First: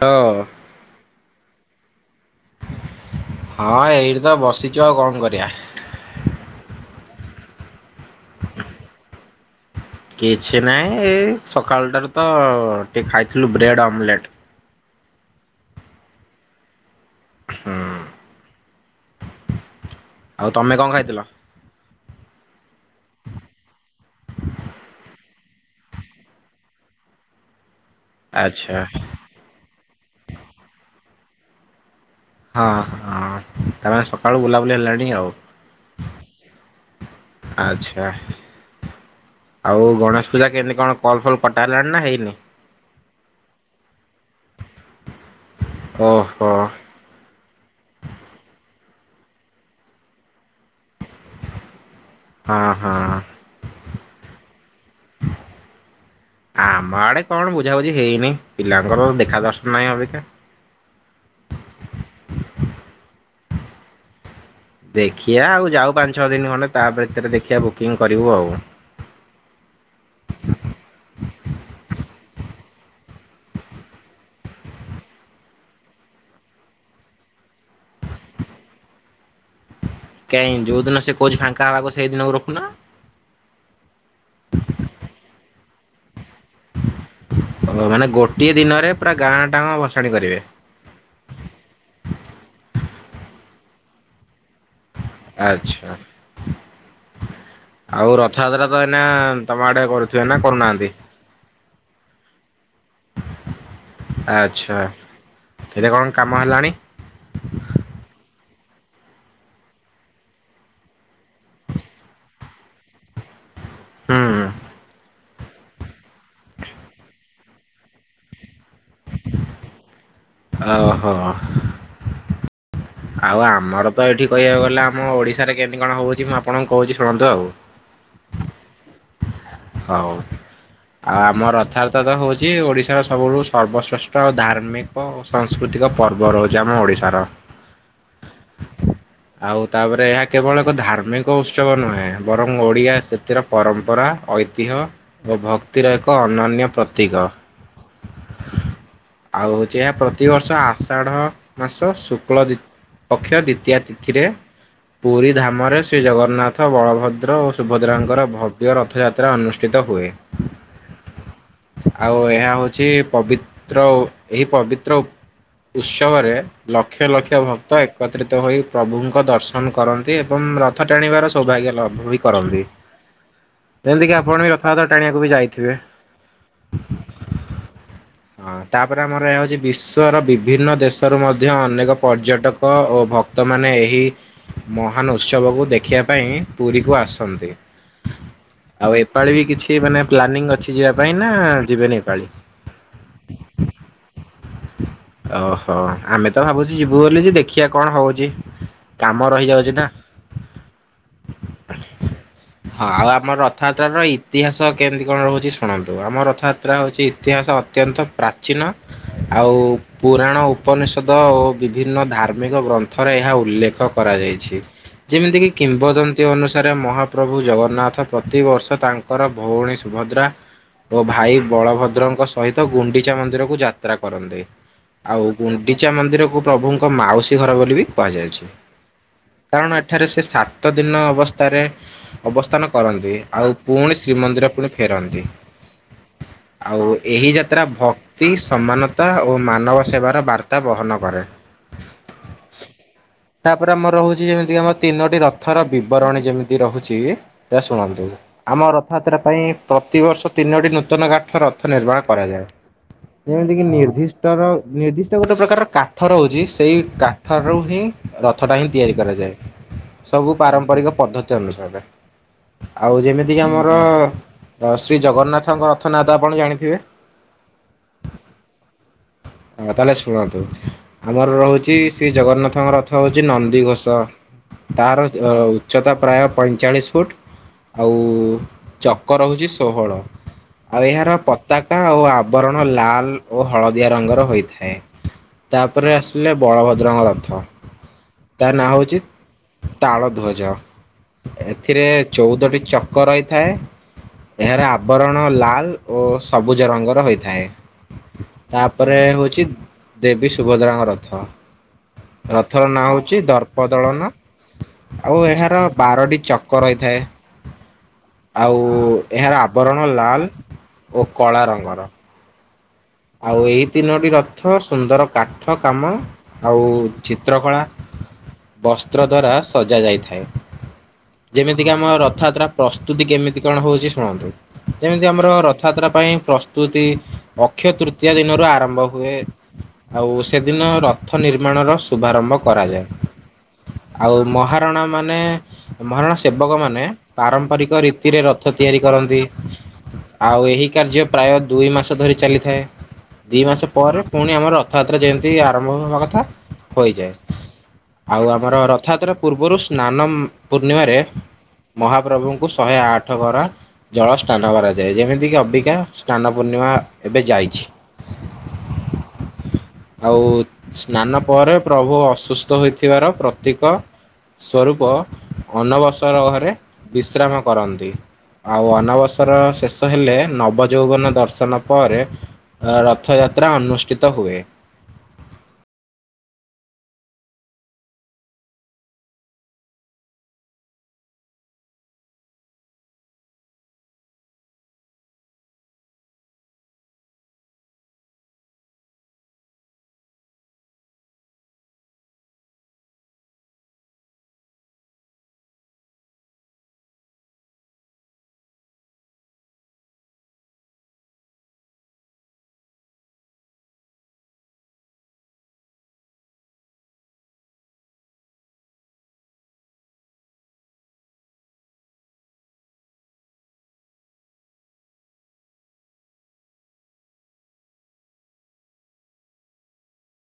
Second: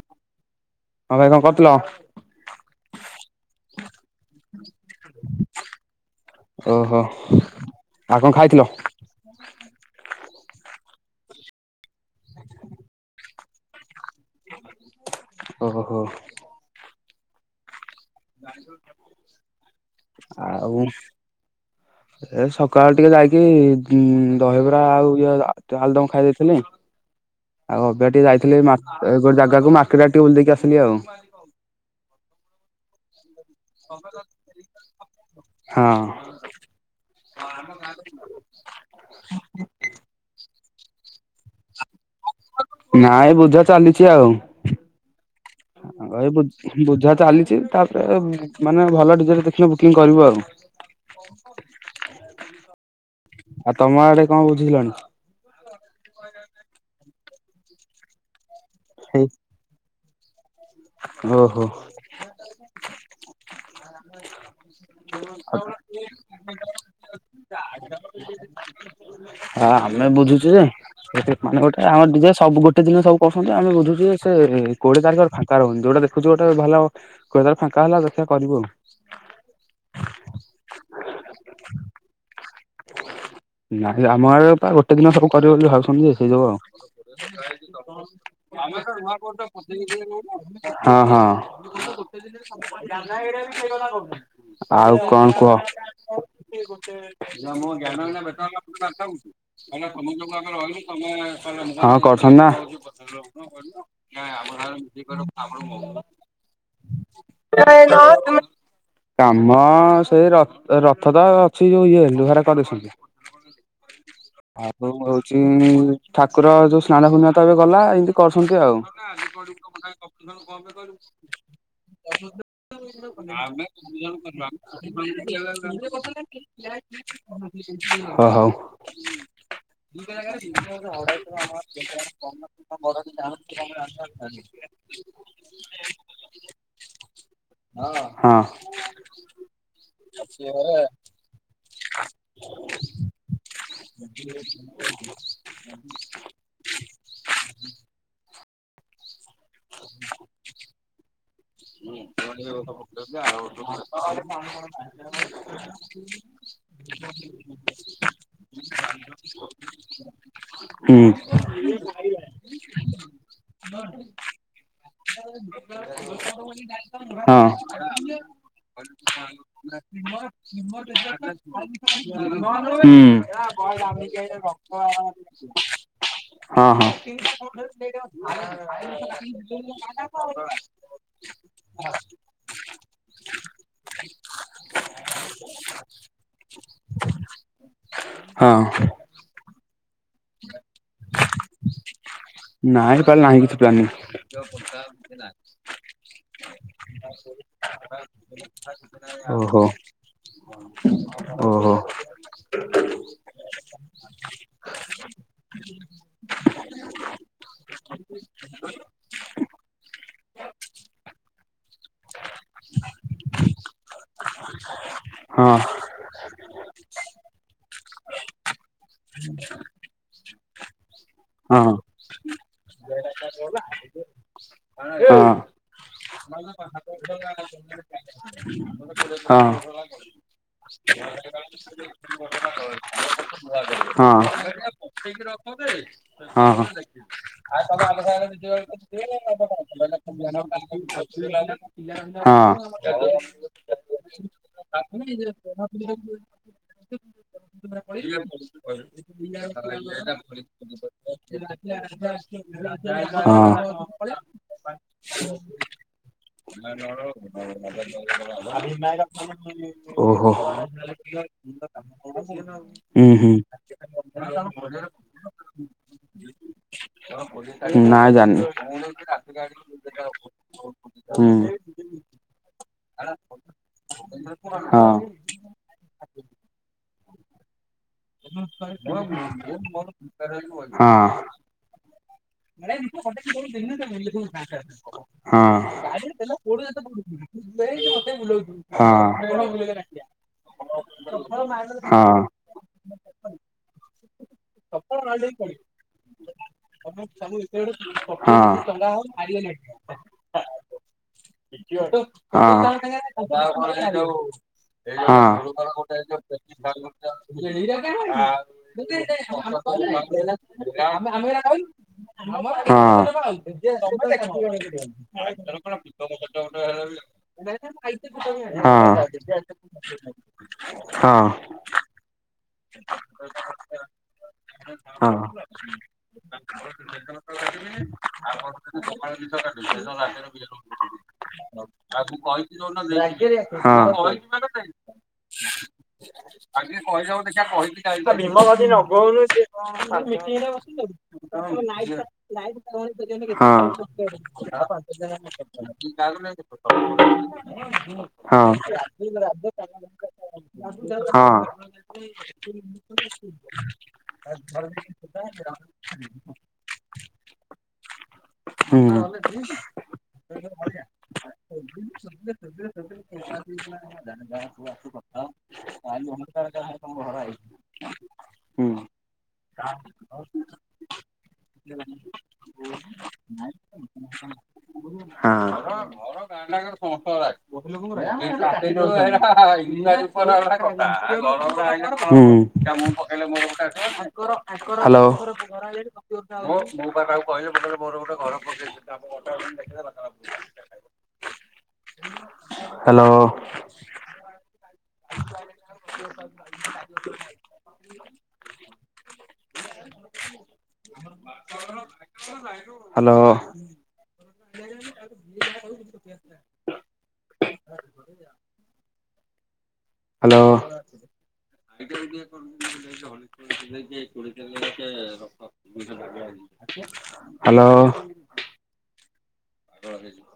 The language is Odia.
ହଁ ହଁ ଭାଇ କଣ କରୁଥିଲ? ହଁ ଏଇଠି ତ ବସିଚୁ ଆଉ କଣ କରିବା? ଓହୋ ଆଉ କଣ ଖାଇଥିଲ? କିଛି ନାହିଁ ଏ ସକାଳଟାରୁ ତ ଟିକେ ଖାଇଥିଲୁ ବ୍ରେଡ଼୍ ଅମଲେଟ୍। ଓହୋ‌। ହୁଁ। ଆଉ ତମେ କଣ ଖାଇଥିଲ? ଏ ସକାଳ ଟିକେ ଯାଇକି ଦହିବରା ଆଉ ଇଏ ତ ଆାଲୁଦମ ଖାଇ ଦେଇଥିଲି ଆଉ ଅବେ ଟିକେ ଯାଇଥିଲି ଆଚ୍ଛା ମା ଗୋଟ ଜାଗାକୁ ମାର୍କେଟ ଆଡେ ଟିକେ ବୁଲି ଦେଇକି ଆସିଲି ଆଉ। ହଁ ହଁ। ତାମାନେ ସକାଳୁ ବୁଲାବୁଲି ହେଲାଣି ଆଉ ହଁ। ହ ଆଚ୍ଛା। ଆଉ ଗଣେଶ ପୂଜା କେମିତି କଣ କଲ୍ ଫଲ୍ କଟାହେଲାଣି ନା ହେଇନି। ନାଇଁ ଏ ବୁଝା ଚାଲିଛି ଆଉ। ଆଉ ଏଇ ବୁ ଓହୋ ବୁଝା ଚାଲିଛି। ତାପରେ ମାନେ ଭଲ ଡିଜେ ଟେ ଦେଖିବୁ ବୁକିଂ କରିବୁ ଆଉ। ହଁ ହଁ। ଆଉ ତମ ଆଡେ କଣ ବୁଝିିଲଣି? ଆମ ଆଡେ କଣ ବୁଝାବୁଝି ହେଇନି, ପିଲାଙ୍କର ଦେଖା ଦର୍ଶନ ନାଇଁ ଅବିକା। ଓହୋ। ଦେଖିଆ ଆଉ ଯାଉ ପାଞ୍ଚ ଛଅ ଦିନ ଖଣ୍ଡେ ତା ଭିତରେ ଦେଖିଆ ବୁକିଂ କରିବୁ ଆଉ। ଆ ଆମେ ବୁଝୁଛୁ ଯେ ସେ ମାନେ ଗୋଟେ ଆମର ଡିଜେ ସବୁ ଗୋଟେ ଦିନ ସବୁ କରୁଛନ୍ତି ଯେ, ଆମେ ବୁଝୁଛୁ ଯେ ସେ କୋଡିଏ ତାରିଖରେ ଫା କା ରୋଉନି ଯୋଉଟା ଦେଖୁଛୁ ଗୋଟେ ଭଲ [unintelligible] ଫାଙ୍କା ହେଲା ଦେଖିଆ କରିବୁ ଆଉ। କାଇଁ ଯୋଉଦିନ ସିଏ କୋଉଛି ଫାଙ୍କା ହବାକୁ ସେଇ ଦିନକୁ ରଖୁନା। ନାହିଁ ଆମ ଆ ପା ଗୋଟେ ଦିନ ସବୁ କରିବେ ବୋଲି ଭାବୁଛନ୍ତି ଯେ ହେଇଯିବ ଆଉ। ହଁ ଓ ମାନେ ଗୋଟିଏ ଦିନରେ ପୁରା ଗାଁ ଟାଙ୍କ ଭସାଣି କରିବେ ହଁ ଆଉ କଣ କୁହ। ଆଚ୍ଛା। ଆଉ ରଥଯାତ୍ରା ତ ଏଇନା ତମ ଆଡେ କରୁଥିବେ ନା କରୁନାହାନ୍ତି ହଁ କରୁଛନ୍ତି ନା। ଆଚ୍ଛା। ଏଇଟା କଣ କାମ ହେଲାଣି [inaudible] [unintelligible] କାମ ସେଇ ର ରଥ ତ ଅଛି ଯୋଉ ଇଏ ଲୁହା ରେ କରିଛନ୍ତି। ହୁଁ। ଆଗକୁ ଭୋଉତ ଚିଁ ଠାକୁର ଯୋଉ ସ୍ନାନ ପୁନିମା ତ ଏବେ ଗଲା ଏମତି କରୁଛନ୍ତି ଆଉ। [inaudible] ଓହୋ [inaudible] ଓ ଆଉ ଆମର ତ ଏଠି କହିବାକୁ ଗଲେ ଆମ ଓଡିଶାରେ କେମିତି କଣ ହଉଛି ମୁଁ ଆପଣଙ୍କୁ କହୁଛି ଶୁଣନ୍ତୁ ଆଉ ହଉ। [inaudible] ହଉ। ଆଉ ଆମ ରଥଯାତ୍ରା ତ ହଉଛି ଓଡିଶାର ସବୁଠୁ ସର୍ବଶ୍ରେଷ୍ଠ ଆଉ ଧାର୍ମିକ ଓ ସଂସ୍କୃତିକ ପର୍ବ ରହୁଛି ଆମ ଓଡିଶାର। ହଁ। ଆଉ ତାପରେ ଏହା କେବଳ ଏକ ଧାର୍ମି କ ଉତ୍ସବ ନୁହେଁ ବରଂ ଓଡ଼ିଆ ସେଥିର ପରମ୍ପରା ଐ ଅ ଓ ଭକ୍ତିର ଏକ ଅନନ୍ୟ ପ୍ରତୀକ। ଆଉ ହୋଉଛି ଏହା ପ୍ରତିବର୍ଷ ଆଷାଢ଼ ମାସ ଶୁକ୍ଳ ଦି ପକ୍ଷ ଦିତୀୟା ତିଥିରେ ପୁରୀ ଧାମରେ ଶ୍ରୀ ଜଗନ୍ନା ଥ, ବଳଭଦ୍ର ଓ ସୁଭଦ୍ରାଙ୍କର ଭବ୍ୟ ରଥଯାତ୍ରା ଅନୁଷ୍ଠିତ ହୁଏ। ହୁଁ ଆଉ ଏହା ହୋଉଛି ପବିତ୍ର ଓ ଏହି ପବିତ୍ର ଉ ଉତ୍ସବରେ ଲକ୍ଷ ଲକ୍ଷ ହଁ ଭକ୍ତ ଏକତ୍ରିତ ହୋଇ ପ୍ରଭୁଙ୍କ ଦର୍ଶନ କରନ୍ତି ଏବଂ ର ଥ ଟାଣିବାର ସୌଭାଗ୍ୟ ଲାଭ ବି କରନ୍ତି। ହୁଁ ଯେମିତିକି ଆପଣ ବି ରଥଯାତ୍ରା ଟାଣିବାକୁ ବି ଯାଇଥିବେ। ହଁ ହଁ। ହଁ, ତାପରେ ଆମର ଏହା ହଉଛି ବିଶ୍ଵର ବିଭିନ୍ନ ଦେଶରୁ ମଧ୍ୟ ଅନେକ ପର୍ଯ୍ୟଟକ କ ଓ ଭକ୍ତ ମାନେ ଏହି ମହାନ ଉତ୍ସବକୁ ଦେଖିବା ପାଇଁ ପୁରୀକୁ ଆସନ୍ତି। ହଁ ଆଉ ଏପାଳି ବି କିଛି ମାନେ ପ୍ଲାନିଂ ଅଛି ଯିବା ପାଇଁ ନା, ଯିବେନି ଏପାଳି। ନା ଏପାଳି ନାହିଁ କିଛି ପ୍ଲାନିଂ। ଓହୋ ଆମେ ତ ଭାବୁଚୁ ଯିବୁ ବୋଲି ଯେ ଦେଖିଆ କଣ ହଉଚି? କାମ ଓହୋ ରହିଯାଉଚି ନା। ଓହୋ। ହଁ ଆଉ ଆମ ରଥଯାତ୍ରା ର ଇତିହାସ କେମିତି କଣ ରହୁଚି ଶୁଣନ୍ତୁ। ଆମ ରଥଯାତ୍ରା ହଉଚି ଇତିହାସ ଅତ୍ୟନ୍ତ ପ୍ରାଚୀନ ଆଉ ପୁରାଣ ଉପନିଷଦ ଓ ବିଭିନ୍ନ ଧାର୍ମିକ ଗ୍ରନ୍ଥରେ ଏହା ଉଲ୍ଲେଖ କରାଯାଇଛି। ଯେମିତିକି ହଁ କିମ୍ବଦନ୍ତୀ ଅନୁସାରେ ମହାପ୍ରଭୁ ଜଗନ୍ନାଥ ପ୍ରତିବର୍ଷ ତା ଙ୍କର ଭଉଣୀ ସୁଭଦ୍ରା ଓ ଭାଇ ହଁ ହଁ। ବଳଭଦ୍ରଙ୍କ ସହିତ ଗୁଣ୍ଡିଚା ମନ୍ଦିରକୁ ଯାତ୍ରା କରନ୍ତି ହଁ ଆଉ ଗୁଣ୍ଡିଚା ମନ୍ଦିରକୁ ପ୍ରଭୁଙ୍କ ମାଉସୀ ଘର ବୋଲି ବି କୁହାଯାଇଚି। ହଁ ହଁ। କାରଣ ଏଠାରେ ସେ ସାତ ଦିନ ଅବସ୍ଥାରେ ଅବସ୍ଥାନ କରନ୍ତି ଆଉ ପୁଣି ଶ୍ରୀମନ୍ଦିର ପୁଣି ଫେରନ୍ତି। ହଁ ହଁ ଆଉ ଏହି ଯାତ୍ରା ଭକ୍ତି ସମାନତା ଓ ମାନବ ସେବା ବାର୍ତ୍ତା ବହନ କରେ ତାପରେ ଆମର ରହୁଚି ଯେମିତି ଆମ ତିନୋଟି ର ଥର ବିବରଣୀ ଯେମିତି ରହୁଚି ସେ ଶୁଣନ୍ତୁ ଆମ ରଥଯାତ୍ରା ପାଇଁ ପ୍ରତିବର୍ଷ ତିନୋଟି ନୂତନ କାଠ ରଥ ନିର୍ମାଣ କରାଯାଏ। ହଁ। ଯେମିତିକି ନିର୍ଦ୍ଦିଷ୍ଟ ର ନିର୍ଦ୍ଦିଷ୍ଟ ଗୋଟେ ପ୍ରକାର କାଠ ରହୁଚି ସେଇ କାଠ ରୁ ହିଁ ରଥ ଟା ହିଁ ତିଆରି କରାଯାଏ। ହୁଁ। ହଁ ସବୁ ପାରମ୍ପରିକ ପଦ୍ଧତି ଅନୁସାରେ ଆଉ ଯେମିତିକି ଆମର ଶ୍ରୀ ଜଗନ୍ନାଥଙ୍କ ରଥ ନାଁ ତ ଆପଣ ଜାଣିଥିବେ? ନା ଜାଣିନି। ତାହେଲେ ଶୁଣନ୍ତୁ, ଆମର ରହୁଚି ଶ୍ରୀ ଜଗନ୍ନାଥଙ୍କ ରଥ ହଉଚି ନନ୍ଦିଘୋଷ। ତାର ଅ ଉଚ୍ଚତା ପ୍ରାୟ ପଇଁଚାଳିଶ ଫୁଟ ଆଉ ଚକ ରହୁଛି ଷୋହଳ। ଆଉ ଏହାର ହଁ ପତାକା ଓ ଆବରଣ ଲାଲ ଓ ହଳଦିଆ ରଙ୍ଗର ହୋଇଥାଏ। ହଁ ତାପରେ ଆସିଲେ ବଳଭଦ୍ରଙ୍କ ରଥ ତା ନାଁ ହଁ ହଉଛି ତାଳ ଧ୍ୱଜ। ଏଥିରେ ହଁ ଚଉଦଟି ଚକ ରହିଥାଏ ଏହାର ଆବରଣ ଲାଲ ଓ ସ୍ ସବୁଜ ରଙ୍ଗର ହୋଇଥାଏ। ତାପରେ ହଉଚି ଦେବୀ ସୁଭଦ୍ରାଙ୍କ ରଥ। ରଥର ନାଁ ହଉଛି ଦର୍ପଦଳନ ହଁ ଆଉ ଏହାର ବାରଟି ଚକ ରହିଥାଏ। ହଁ ଆଉ ଏହାର ଆବରଣ ଲାଲ [unintelligible] ଓ କଳା ରଙ୍ଗର। ହଁ ଆଉ ଏହି ତିନୋଟି ରଥ ସୁନ୍ଦର କାଠ କାମ ଆଉ ଚିତ୍ରକଳା [unintelligible] ବସ୍ତ୍ର ଦ୍ଵାରା ସଜା ଯାଇଥାଏ। ଯେମିତିକି ଆମ ରଥଯାତ୍ରା ପ୍ରସ୍ତୁତି କେମିତି କଣ ହଉଚି ଶୁଣନ୍ତୁ। ଯେମିତି ଆମର ରଥଯାତ୍ରା ପାଇଁ ପ୍ରସ୍ତୁତି ଅକ୍ ଅକ୍ଷୟ ତୃତୀୟା ଦିନରୁ ଆରମ୍ଭ ହୁଏ ଆଉ ସେଦିନ ରଥ ନିର୍ମାଣର ସ୍ ଶୁଭାରମ୍ଭ କରାଯାଏ। ଆଉ ମହାରଣା ମାନେ ମହାରଣା ସେବକମାନେ ପାରମ୍ପରିକ ରୀତିରେ ରଥ ତିଆରି କରନ୍ତି। ଆଉ ଏହି କାର୍ଯ୍ୟ ପ୍ରାୟ ଦୁଇ ମାସ ଧରି ଚାଲି ଥାଏ। ଦି ମାସ ପରେ ପୁଣି ଆମର ରଥଯାତ୍ରା ଯେମିତି ଆରମ୍ଭ ହବା କଥା ହୋଇଯାଏ। ଆଉ ଆମର ରଥଯାତ୍ରା ପୂର୍ବରୁ ସ୍ନାନମ୍ ପୂର୍ଣ୍ଣିମାରେ ହ୍ୟାଲୋ ମହା ପ୍ରଭୁଙ୍କୁ ଶହେ ଆଠ ଗରା ଜଳ ସ୍ନାନ କରାଯାଏ। ଯେମିତିକିି ଅବିକା ସ୍ନାନ ପୂର୍ଣ୍ଣିମା ଏବେ ଯାଇଚି। ହୁଁ। ଆଉ ସ୍ନାନ ପରେ ପ୍ରଭୁ ଅସୁସ୍ଥ ହୋଇଥିବାର ପ୍ରତୀକ ଯାହା ସବୁ ସ୍ୱରୂପ ଆସୁ କଥାହୋ। ଅନବସର ଘରେ। ବିଶ୍ରାମ କରନ୍ତି ଆଉ ଅନବସର ଶେଷ ହେଲେ ନବଯୌବନ ଦର୍ଶନ ପରେ ରଥଯାତ୍ରା ଅନୁଷଷ୍ଟିତ ହୁଏ। ‌ହଁ। ଘର ଗାଁଟାନାଖାର ସମସ୍ତଙ୍କର ଆସିଥିବ? [inaudible] ହୁଁ ହାଲୋ। ମୁଁ ମୁଁ ତାକୁ କହିଲି ମୋର ଗୋଟେ ଘର ପକେଇ ଦେ। ସିଏ ଆମ ଘର ଟାକୁ କେମିତି ଦେଖିଦେଲା। ହାଲୋ। ହାଲୋ। ହାଲୋ। [inaudible] ହାଲୋ। ଦଳ ଦେଖୁଅ।